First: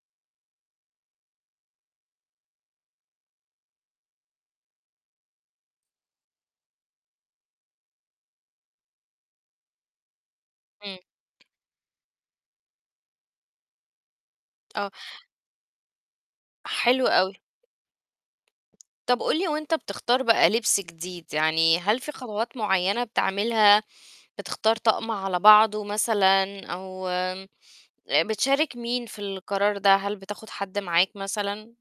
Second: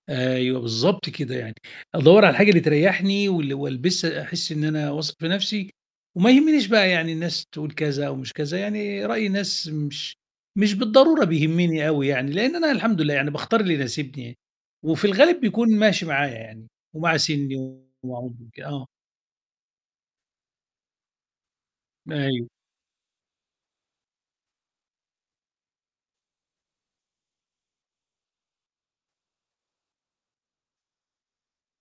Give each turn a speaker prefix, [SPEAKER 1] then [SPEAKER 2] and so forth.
[SPEAKER 1] أيوه بالضبط كده يعني، أدوّر على حاجة بتريّحني وال وألبسها أحس إن أنا واثق في نَفْسي، وما يهمنيش بقى يعني الناس تقُول كذا أومش كذا، يعني رأي الناس مش مش
[SPEAKER 2] إمم.
[SPEAKER 1] بالضرورة بيهمني أوي يعني، لإن أنا الحمد لله يعني باختار اللي يناسبني،
[SPEAKER 2] آه.
[SPEAKER 1] وفي الغالب بيكون ماشي معايا يعني
[SPEAKER 2] حلو
[SPEAKER 1] ومع
[SPEAKER 2] أوي.
[SPEAKER 1] سِنّي و [unintelligible] آه.
[SPEAKER 2] طَب قُل لي وأنت بتختار بقى لِبس جديد يعني هل في
[SPEAKER 1] أيوه.
[SPEAKER 2] خطوات معيّنة بتعملها؟ بتختار طقم على بعضه مثلًا؟ أو بتشارك مين في القرار ده، هل بتاخد حَد معاك مثلًا؟